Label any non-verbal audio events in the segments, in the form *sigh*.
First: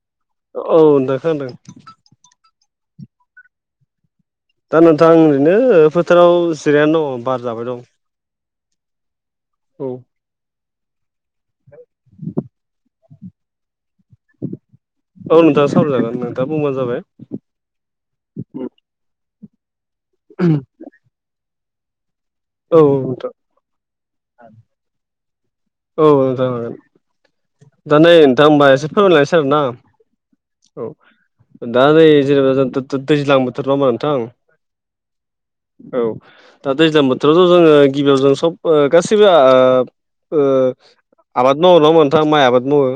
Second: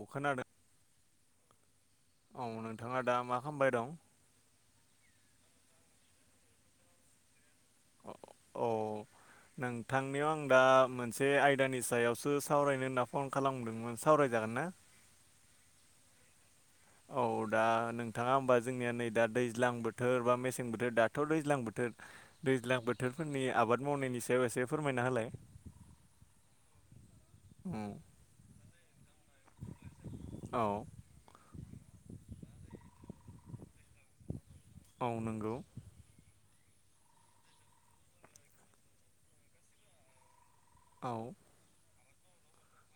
अ खोनादों? औ नोंथां खोनादों। औ नोंथाङा दा मा खालामबाय दं? दा नोंथांं ओरैनो फोथाराव जिरायनानै दङ बार जाबाय दं। औ औ नोंथांनियाव आं दा मोनसे आयदानि सायावसो सावरायनो होनना फन खालामदोंमोन सावरायजागोन ना? औ नोंथां सावरायजागोन नोंथांआ बुंबानो जाबाय। औ दा नोंथाङा होमबा जोंनिया नै दा दैज्लां बोथोर बा मेसें बोथोर दा थ' दैज्लां बोथोर औ दैज्लां नोंथां बोथोरफोरनि आबाद मावनायनि सायाव एसे फोरमायना होलाय। औ जागोन दा नै नोंथां होमबा एसे फोरमायलायसै आरोना औ दा नै जेनेबा जों द-द-दैज्लां बोथोर नंङाओमबा नोंथां? औ नोंगौ। औ दा दैज्लां बोथोरावथ' जोङो गिबियाव जों सब गासैबो आ ओ ओ औव आबाद मावो नंङा होमबा नोंथां माइ आबाद मावो।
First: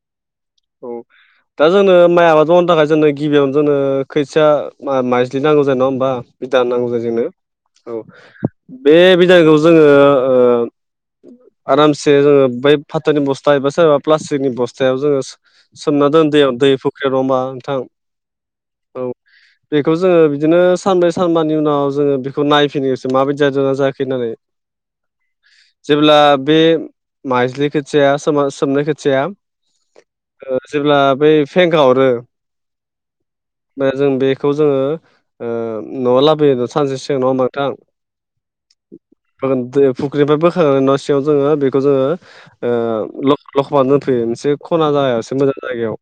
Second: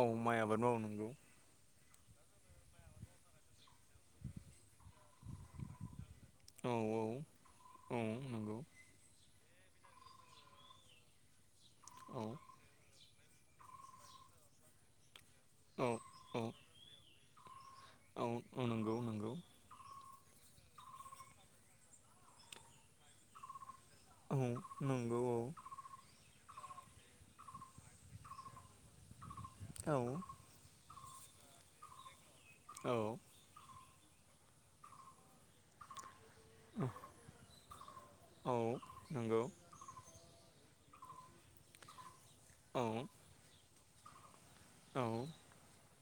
औ माइ आबाद औ मावनांगौ। दा जोंनो माइ आबाद मावनो थाखाय जोंनों गिबियावनो जोंनो खोथिया मा-माइजलि नांगौ जायो नङा होमबा बिदा औ नांगौ जायो औ जोंनो औ बे बे जागायाव जोङो ओ आरामसे औ जोङो बै फाथोनि बस्था एबा सोरबा प्लास्टिकनि बस्थायाव जोङो औ सोमना दोन दैयाव औ दै फुख्रियाव नङा होनबा नोंथां नंगौ औ नंगौ बेखौ जोङो बिदिनो सानब्रै सानबानि उनाव जोङो बेखौ नायफिनो गोसो माबायदि जादों ना जायाखै होननानै औ नंगौ औ जेब्ला बे माइजलि खोथिया सोमा सोमनाय खोथिाया औ ओ जेब्ला बै फेंखा हरो औ ओमफ्राय जों बेखौ जोङो ओ न'आ लाबोयो सानसे सिगां नंङा ओमबा नोंथां। औ नंगौ फुख्रिनिफ्राय बोखांनानै न' सिङाव जोङो बेखौ जोङो ओ औ ल-लखबा दोनफैयो मोनसे खना औ जायासो मोजां जायगायाव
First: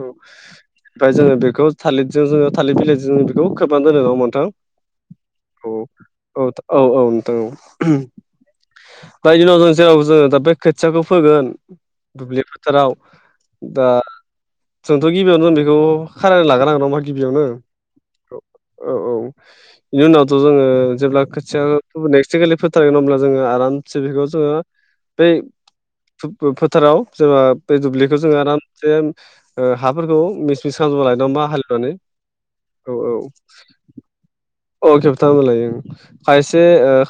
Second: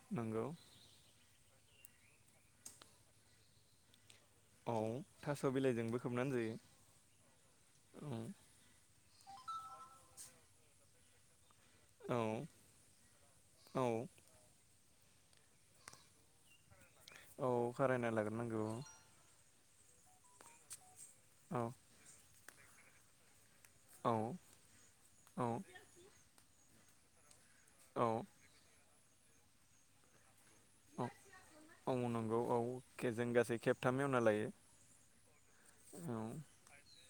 औ नंगौ ओमफ्राय जोङो बेखौ थालिरजों जोङो थालिर बिलाइजों जों बेखौ खोब दोनो नङा होनबा औ थास' नोंथां। बिलाइजोंबो खोबनानै औ जायो औ औ औ नोंथां औ औ दाय दिनाव जों जेराव जोङो दा बे खोथियाखौ फोगोन औ दुब्लि फोथाराव औ दा जोंथ' गिबियावनो दे बेखौ खारायना लागोनांगोन नङा होमबा मा गिबियावनो औ खारायना औ लाग्रोनांगौ औ औ बिनि उनावथ' जोङो जेब्ला खोथिया औ नेक्स्टखालि फोथारगोन ओमब्ला जोङो आराम जि औ बिखौ जोङो बै औ फोथाराव जेनेबा बै औ दुब्लिखौ जोङो आराम जेन ओ हाफोरखौ बि औ सानजा लायदों होमबा औ हालेवनानै नंगौ औ जों गासै खेबथाम एवना लायो औ अ खेबथामलाय औ खायस से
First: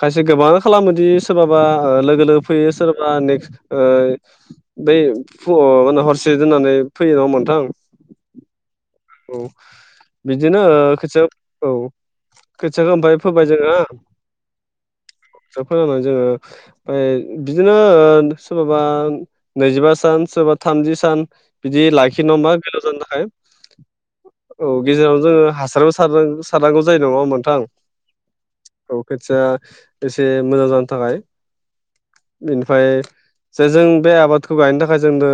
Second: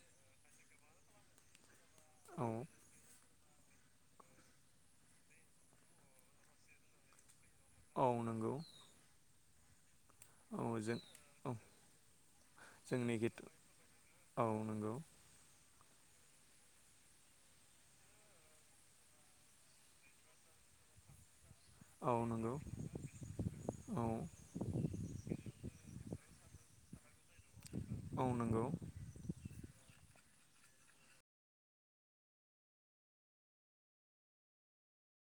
खायसे गोबाङानो खालामोदि सोराबा लोगो लोगो औ फैयो सोर बा नेक्स बै माने हरसे दोननानै फैयो नङा होमबा नोंथां औ नंगौ औ बिदिनो औ जों खोथिया औ खोथियाखौ जोंनि ओमफाय खेथ फोबाय जोंहा औ नंगौ दा फोनानै जोङो ओमफ्राय बिदिनो ओ सोरबाबा नैजिबा सान सोरबा थामजि सान बिदि औ लाखि नङा नंगौ होमबा बेलाव जानो थाखाय औ औ गेजेरावनो जोङो हासारबो सार सारनांगौ जायो नङा नोंथां औ नंगौ औ खोथिया एसे मोजां जानो थाखाय बेनिफाय जे जों बे आबादखौ गायनो थाखाय जोंनो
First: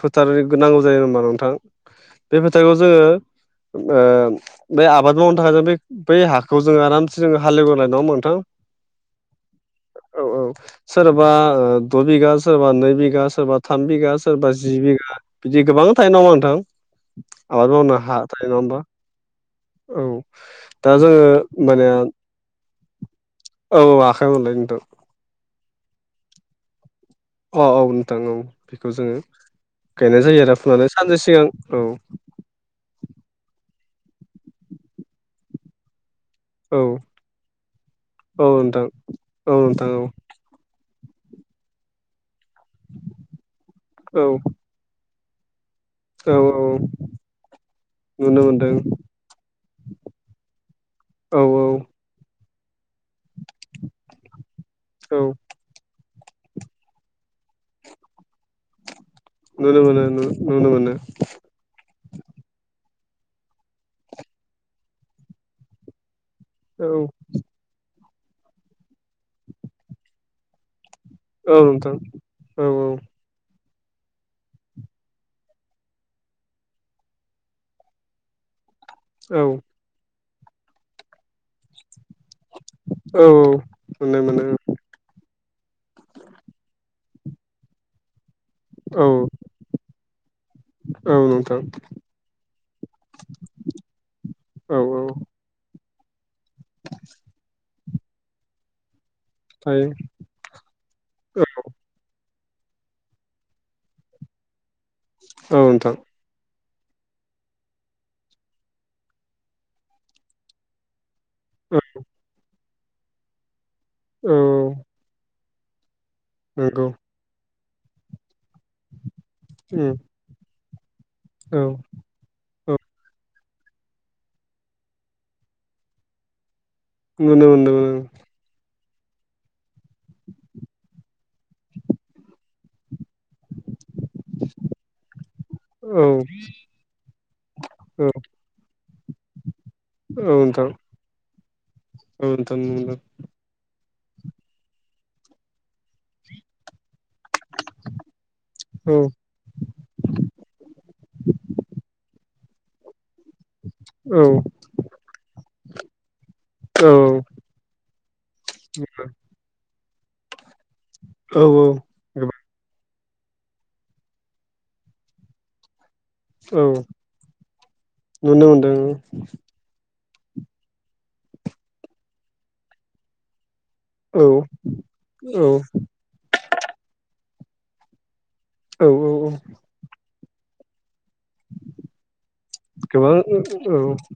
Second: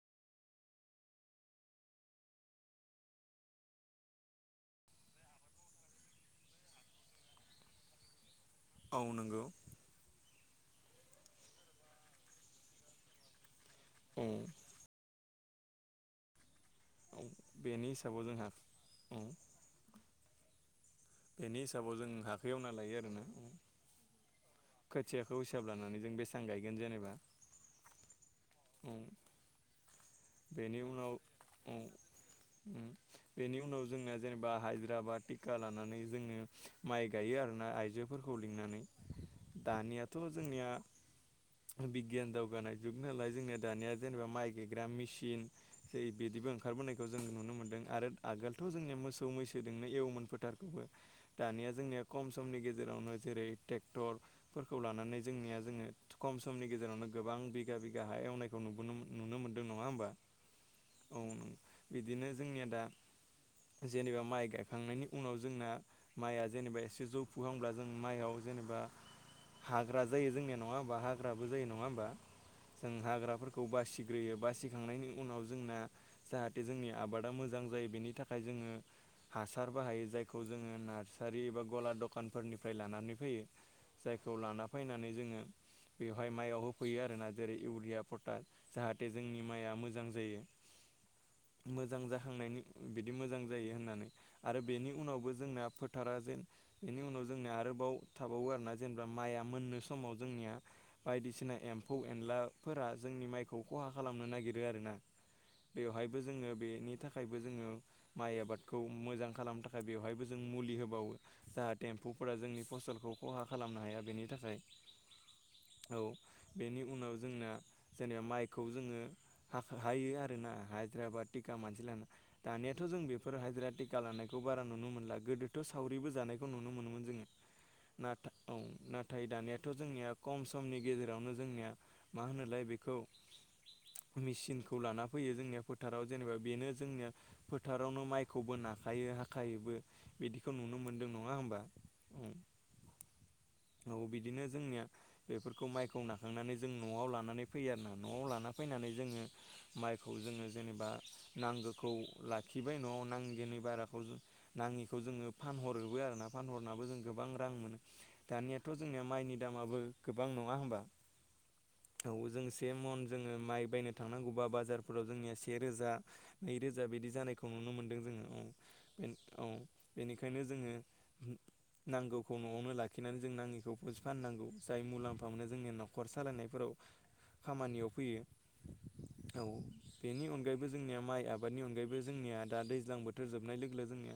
फोथार नांगौ जायो होनबा नोंथां फिथाइखौ जोङो ओ बे आबाद मावनो थाखाय जों बे बै हाखौ जों आरामसे जों हालेवग्रनाय नङा होमबा नोंथां औ नंगौ औ औ सोरबा द' बिघा सोरबा नै बिघा सोरबा थाम बिगा औ सोरबा जि बिघा बिदि गोबां थायो ओमबा नोंथां औ आबाद बेनि मावनो हा हिसाबाव थायो जोंहा नङा होमबा औ औ दा जोङो बेनि माने हिसाबाव औ जों हाखौ एवना लायो आरोना औ औ आखाइ मोनलाय नोंथ' खोथियाखौ हिसाब लानानै जों बेसां गायगोन जेनेबा औ औ नोंथां औ बेखौ उम जोङो गायनाय जायो आरो बेनि फुनानै उनाव सानसे सिगां औ उम उम बेनि उनाव जोंना जेनेबा हाजिरा बा टिका लानानै जोङो औ माइ गायो आरोना आइजोफोरखौ औ लिंनानै नोंथां औ नोंथां औ दानियाथ' जोंनि बिगियान दावगानाय जुग नालाय जोंनि दानिया औ जेनेबा माइ गायग्रा मि सिन जै औ बिदिबो औ ओंखारबोनायखौ जों नुनो मोन्दों आरो नुनो आगोलथ' मोनदों जोंनिया मोसौ मैसोदोंनो एवमोन फोथारखौबो औ औ दानिया जोंनिया खम समनि गेजेरावनो जेरै ट्रेक्टरफोरखौ लानानै औ जोंनिया जोंङो कम समनि गेजेरावनो गोबां बिगा बिगा हा एवनायखौ नुबोनो नुनो मोनो नङा होमबा नु नुनो मोनो औ नं बिदिनो जोंनिया दा जेनेबा माइ गायखांनायनि उनाव जोंना माइया जेनेबा औ एसे जौफुहांब्ला जों माइआव जेनेबा हाग्रा जायो जोंनिया नङा होमबा हा ग्राबो औ जायो नङा नोंथां होमबा? औ जों हाग्राफोरखौ बासिग्रोयो बासि थिखांनायनि उनाव जोंना जाहाथे जोंनि आबादा मोजां जायो बेनि थाखाय जोंङो औ हासार बाहायो जायखौ जोङो नार्सारि बा गला दखानफोरनि फ्राय लानानै औ फैयो मोनो जायखौ मोनो लाना बायनानै जोंङो बेयावहाय माइयाव होफैयो आरोना जेरै इउिया पता औ जाहाथे जोंनि माइया मोजां जायो औ नोंथां मोजां जाखांनायनि बिदि मोजां जायो होननानै आरो औ बेनि औ उनावबो जोंना फोथारा जेन बेनि उनाव जोंनिया आरोबाव थाबावो आरोना जेनेबा माइआ मोननो थायो समाव जोंनिया बायदिसिना एम्फौ एनलाफोरा जोंनि माइखौ खहा खालामनो नागिरो आरोना औ नोंथां बेवहायबो जोङो बेनि थाखायबो जोङो माइ आबादखौ मोजां खालामनो थाखाय बेवहायबो जों मुलि होबावो औ जाहाथे एम्फौफोरा जोंनि फसलखौ खहा खालामनो हाया बेनि औ थाखाय औ, बेनि नंगौ उनाव जोंना जेनेबा माइ खौ जोंङो उम हायो आरो ना। हाजिरा बा थिखा औ मानसि लाना। औ दानियाथ' जों बेफोर हाजिरा थिका लानायखौ बारा नुनो मोनला, गोदोथ' सावरिबो जानायखौ नुनो मोनोमोन जोङो, नुनो मोनदों नाथा औ नाथाय दानियाथ' जोंनिया खम समनि गेजेरावनो जोंनिया मा होनोलाय बेखौ मेचिनखौ लाना फैयो जोंनिया औ फोथाराव जेनेबा बेनो जोंनिया फोथारावनो औ माइखौबो नाखायो हाखायोबो औ बेदिखौ नोंथां नुनो मोनदों नङा होमबा? औ, नोंथां नंगौ। औ बिदिनो जोंनिया बेफोरखौ माइखौ नाखांनानै जों न'आव लाना नानै फैयो आरो ना न'आव लाना फैनानै मोनदों जोङो माइखौ जोङो जेनेबा नांगोखौ लाखिबाय न'आव नाङि ङिनि बाराखौ जों औ नाङिखौ जोङो फानहरोबो आरो ना, फानहरनाबो औ जों औ गोबां रां मोनो। दानियाथ' जोंनिया माइनि दामाबो गोबां नङा होमबा? औ औ। औ, गोबां जों से मन जोङो माइ बायनो थांनांगौबा बाजारफोराव जोंनिया से रोजा नै औ रोजा बिदि जानायखौ नुनो मोनदों जोङो औ नुनो मोनदों बे औ। बेनिखायनो जोङो, नांगौखौ न'आवनो लाखिनानै जों नाङिखौ *unintelligible* औ फाननांगौ जाय मुलाम्फा औ मोनो जोंनि न'खर सालायनायफोराव। खामानियाव फैयो, औ औ। बेनि अनगायैबो जोंनिया माइ आबादनि अनगायैबो जोंनिया दा दैज्लां गोबां बोथोर जोबनाय लोगो औ लोगो जोंनिया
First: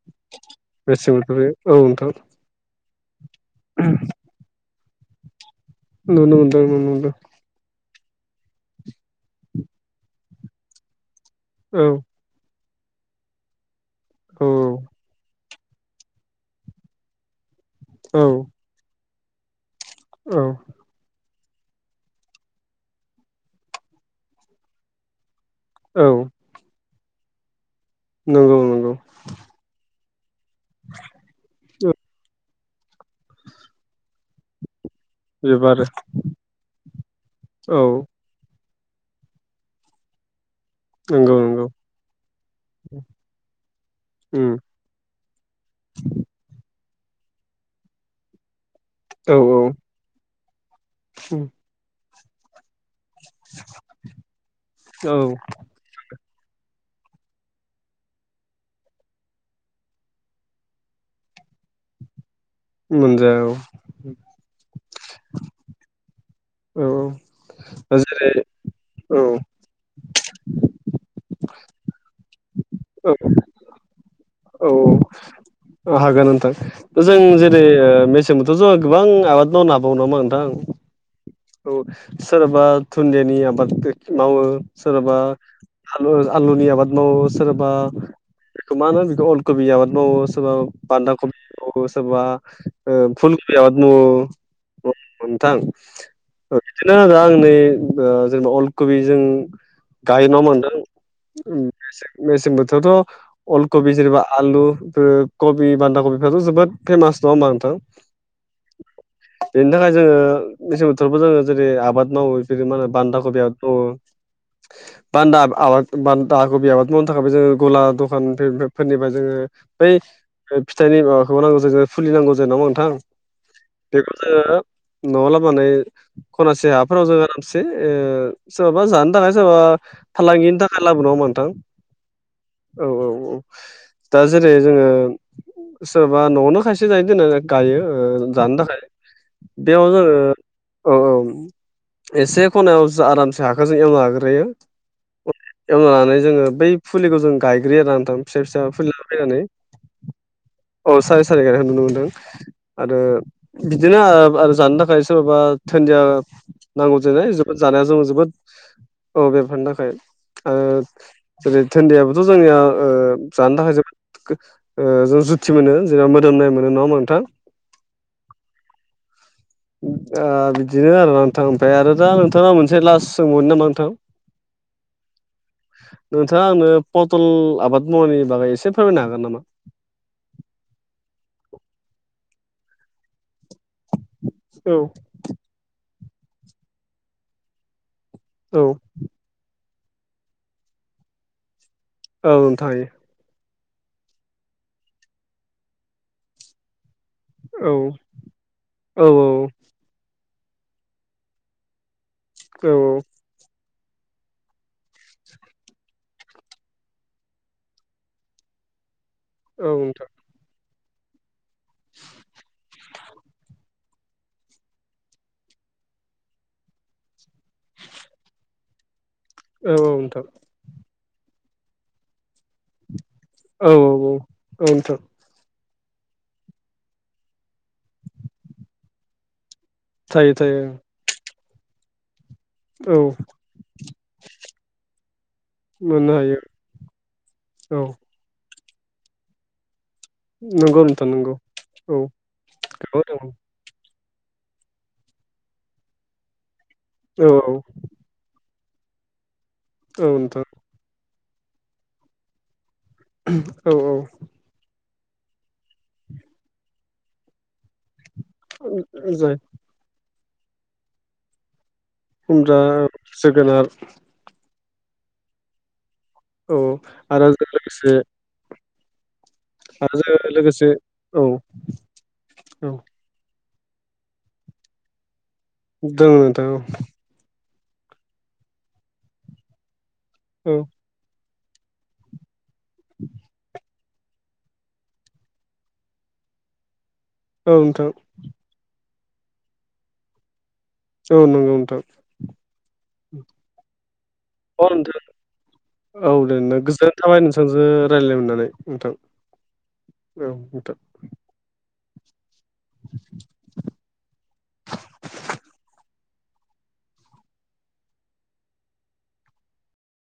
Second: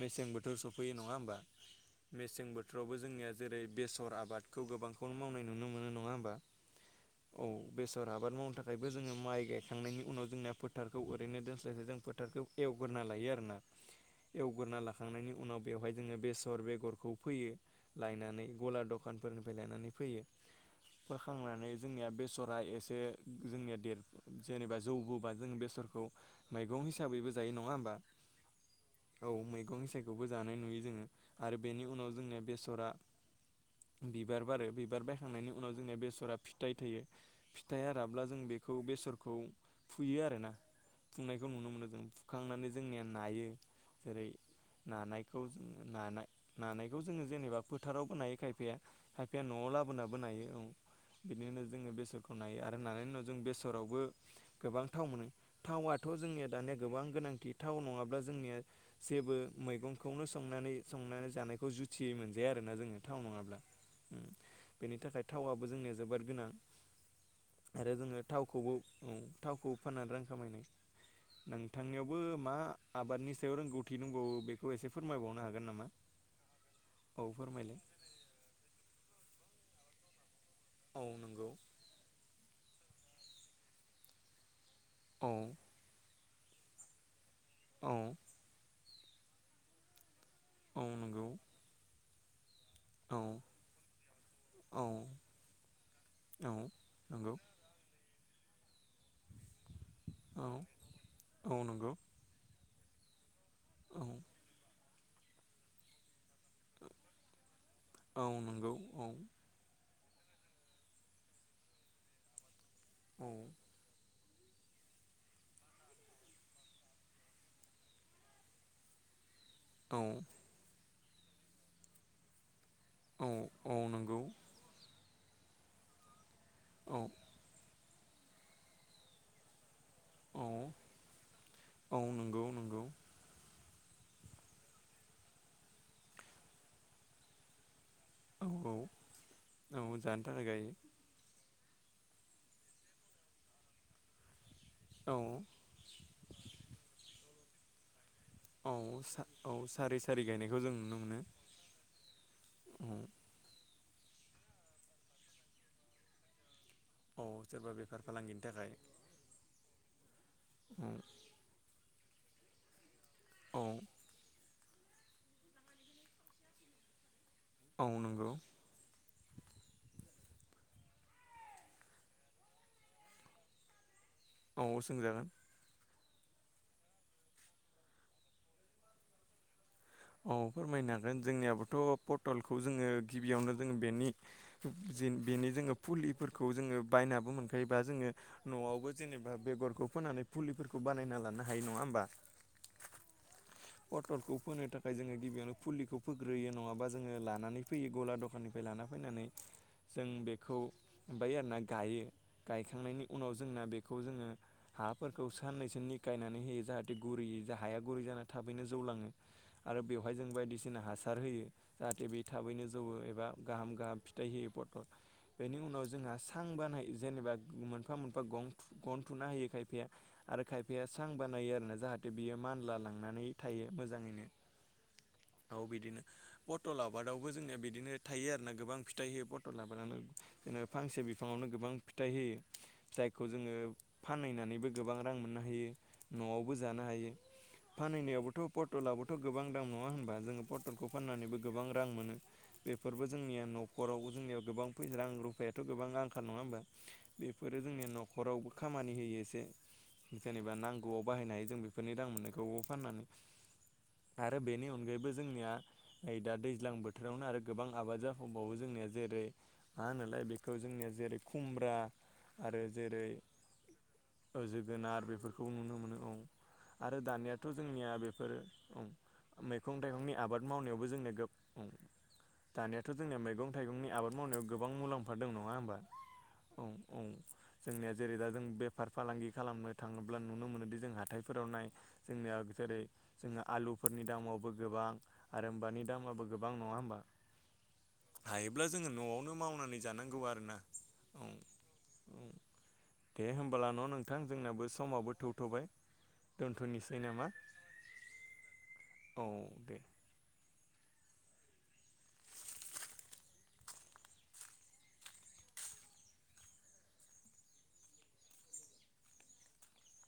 मेसें बोथोर सफैयो मेसें नङा होमबा? बोथोरनि औ नोंथां मेसें बो ‌ थोरावबो जोंनिया जेरै बेसर आबादखौ गोबांखौनो मावनाय नुनो मोनो नङा होमबा नुनो मोनदों नुनो‌ मोनदों। औ, बेसर आबाद मावनो थाखायबो जोङो माइ गायखांनायनि उनाव जोंना फोथारखौ ओरैनो दोन औ स्लायस्लाय जों फोथारखौ एवगोरना लायो आरोना। औ एवगोरना ला खांनायनि उनाव बेवहाय जोङो बेसर बेगरखौ फैयो औ लायनानै गला दखानफोरनिफ्राय लायनानै फोयो। औ फोखांनानै जोंनिया बे‌ सरा एसे जोंनिया देर जेनेबा जौबोबा जों बेसरखौ औ मैगं हिसाबैबो जायो नङा होमबा? नंगौ नंगौ। औ मैगं सायखौबो जानाय नुयो जोङो आरो बेनि उनाव जोंना बेसरा बिबार बारो, बिबार बायखांनायनि उनाव बिबार जोंनिया बेसरा फिथाइ थाइयो। औ फिथाइआ राब्ला जों बेखौ बेसरखौ फुयो आरोना। नंगौ फुंनायखौ नंगौ नुनो मोनो जों, फुखांनानै जोंनिया नायो जेरै उम नानायखौ जोङो नानाय नानायखौ जोङो जेनेबा फोथारावबो नायो खायफाया औ खायफाया औ न'आव लाबोनाबो नायो औ उम बिदिनो जोङो बेसरखौ नायो आरो नानायनि उनाव जों बेसरावबो गोबां थाव औ मोनो। थावयाथ' जोंनिया दानिया गोबां गोनांथि थाव नङाब्ला जोंनिया जेबो मैगंखौनो संनानै संनानै जानायखौ जुजि थियै मोनजाया आरोना जोनिया थाव मोनजाया औ नङाब्ला उम बेनि थाखाय थावाबो जोंनिया जोबोर गोनां। औ आरो औ जोङो जेरै थावखौबो औ, थावखौ फाननानै रां खामायनाय। नोंथांनियावबो मा औ आबादनि सो बेयाव रोंगौथि दबावो। औ, औ हागोन नोंथां। जों औ जेरै फोरमायलाय मे जोंबोथ' जों गोबां आबाद मावनो हाबावो नामा नोंथां? औ नंगौ। औ सोरबा दुुनदियानि आबाद मावो सोरबा औ आलु-आलुनि आबाद मावो सोरबा औ बेखौ मा होनो बेखौ अलकबि आबाद मावो। सोरबा औ बान्दा नंगौ खब अ मावो सोरबा ओ औ फुल कबि आबाद मावो औ *unintelligible* नोंथां। औ बिदिनो आं नंगौ नै जोंना अलकबि जों गायो नङा औ होमबा नोंथां उम औ नंगौ मेसें मेसें बोथोरावथ' अलकबि औ जेनेबा आलु कबि बान्दा कबिफ्राथ' जोबोद फेमास नङा होनबा नोंथां? औ नंगौ औ बेनि थाखाय जोङो मेसें बोथोरावबो जोङो जेरै आबाद मावो जेरै मा होनो बान्दा औ कबि आबाद मावो। *inaudible* बान्दा आबाद बान्दा कबि आबाद मावनो थाखायबो जोङो गला दखान फोर फोरनिफ्राय जोङो बै औ फिथाइनि माबाखौ नांगौ जायो फुलि नांगौ जायो नङा होमबा नोंथां? औ औ बेखौ नंगौ जोङो न'आव लाबानै खनासे औ हाफोराव जोङो मोनसे सोरबाबा जानो थाखाय सोरबाबा औ फालांगिनि थाखाय लाबो नङा होनबा नोंथां औ नंगौ नंगौ औ औ औ। दा जेरै जोङो सोरबा न'आवनो खायसे जायो दोना गायो‌ ओ। औ जानो औ थाखाय बेयाव औ जोङो जानो थाखाय गायो औ औ एसे खनायाव जो आरामसे हाखो जों एवना लाग्रोयो। औ एवना लानानै जोङो बै फुलिखौ जों गायग्रोयो आरो ना नोंथां। फिसा फिसा औ फुलि लाना फैनानै औ सारि सारि गायनायखौ जों औ नुनो मोनो सारि सारि गायनायखौ नुनो मोनदों। आरो बिदिनो आरो जानो थाखाय सोरबाबा धोनिया नांगौ औ जानाय जोबोद सोरबा जानाया जों बेफार जोबोद फालांगिनि थाखाय औ बेफोरनि थाखाय। औ जेरै थोनदैयाबोथ' जोंनिया जानो औ थाखाय जोबोत जों जुथि मोनो जोंआ मोदोमनाय मोनो नङा होनबा नोंथां। औ नंगौ। ओ बिदिनो आरोना नोंथां ओमफ्राय आरो दा नोथाङा मोनसे लास्ट सोंबावनो नामा नोंथां? औ सोंजागोन। नोथाङा आंनो पटल आबाद मावनायनि बागै एसे फोरमायनो हागोन नामा? औ फोरमायनो हागोन जोंनियाबोथ' पटलखौ जोङो गिबियावनो जोङो बेनि औ जिन बेनि जोङो फुलिफोरखौ जोङो बायनाबो मोनखायोबा जोङो औ न'आवबो जेनेबा बेगरखौ फोनानै फुलिफोरखौ बानायना लानो हायो नङा होमबा? औ नोंथां हायो। पटलखौ फोनो थाखाय जोङो गिबियावनो फुलिखौ फोग्रोयो नङाबा जोङो ला लानानै औ फैयो गला दखाननिफ्राय लाना औ फैनानै औ जों बेखौ ओमफ्राय आरोना गायो। औ गायखांनायनि उनाव जोंना बे खौ जोङो हाफोरखौ साननैसो निखायनानै होयो जाहाथे गुरैयै जा हाया गुरै जानानै थाबैनो जौलाङो औ आरो नोंथां बेवहाय जों बायदिसिना हासार हो जाहाथे बे थाबैनो ज जौवो एबा गाहाम गाहाम फिथाइ होयो पत बेनि उनाव जोंहा सां बानाय जेनेबा मोनफा मोनफा गं गन थुना होयो औ खायफाया औ नोंथां आरो खायफाया सां बानायो आरोना जाहाथे बियो मानला लांनानै थायो औ औ मोजाङैनो। औ नोंथां औ बिदिनो। पथल आबादावबो जोंनिया बिदिनो थायो आरोना गोबां फिथाइ होयो। पट तल आबादानो थायो थायो नो फांसे बिफाङावनो गोबां फिथाइ होयो। औ जायखौ जोङो फानहैनानैबो गोबां रां मोननो हायो मोननो हायो न'आवबो जानो हायो। औ फानहैनायावबोथ' पटलाबोथ' गोबां दाम नङा होनबा? जोङो नंगौ पटलखौ नोंथां नंगौ फाननानैबो गोबां रां औ मोनो गोबां बेफोरबो दङ जोंनिया न' नखरावबो जोंनियाव गोबां फै रां रुफायाथ' गोबां आंखाल नङा होमबा औ औ बेफोरो जोंनि न' खरावबो खामानि होयो एसे औ नोंथां जेनेबा नांगौआव बाहायनाय जों बेफोरनि रां मोननायखौ फाननानै औ औ। आरो बेनि अनगायैबो जोंनिया नै दा दैज्लां बोथोरावनो आरो गोबां आबाद जा हमबाबो जोंनिया जेरै जाय मा होनोलाय बेखौ जोंनिया जेरै खुमब्रा खुमब्रा आरो जेरै जोगोनार ओ जोगोनार बेफोरखौ नुनो मोनो औ। औ आरो जों लोगो जोंनिया बेफोरो ओं मैगं आरो थाइगंनि जों आबाद लोगोसे मावनायावबो जोंनिया औ गोब ओं। औ दानियाथ' जोंनिया मैगं थाइगंनि आबाद मावनायाव गोबां मुलाम्फा दं नङा होमबा? दङ नोंथां औ औ। जोंनिया जेरै दा जों बेफार फालांगि खालामनो थाङोब्ला नुनो औ मोनोदि जों हाथाइफोराव नाय जोंनिया जेरै जोङो आलुफोरनि दामावबो गोबां आरोमबानि दामाबो गोबां नङा होमबा? ओं नोंथां। हायोब्ला जोङो न'आवनो मावनानै जानांगौ आरोना। औ नंगौ नोंथां। औ दे होमब्ला न' नोंथां जोंनाबो अ नोंथां समाबो थौथ'बाय औ दे नों गोजोननाय दोनथ'निसै। थाबाय नोंथांजों रायलायनो मोननानै नोंथां औ दे। औ नोंथां।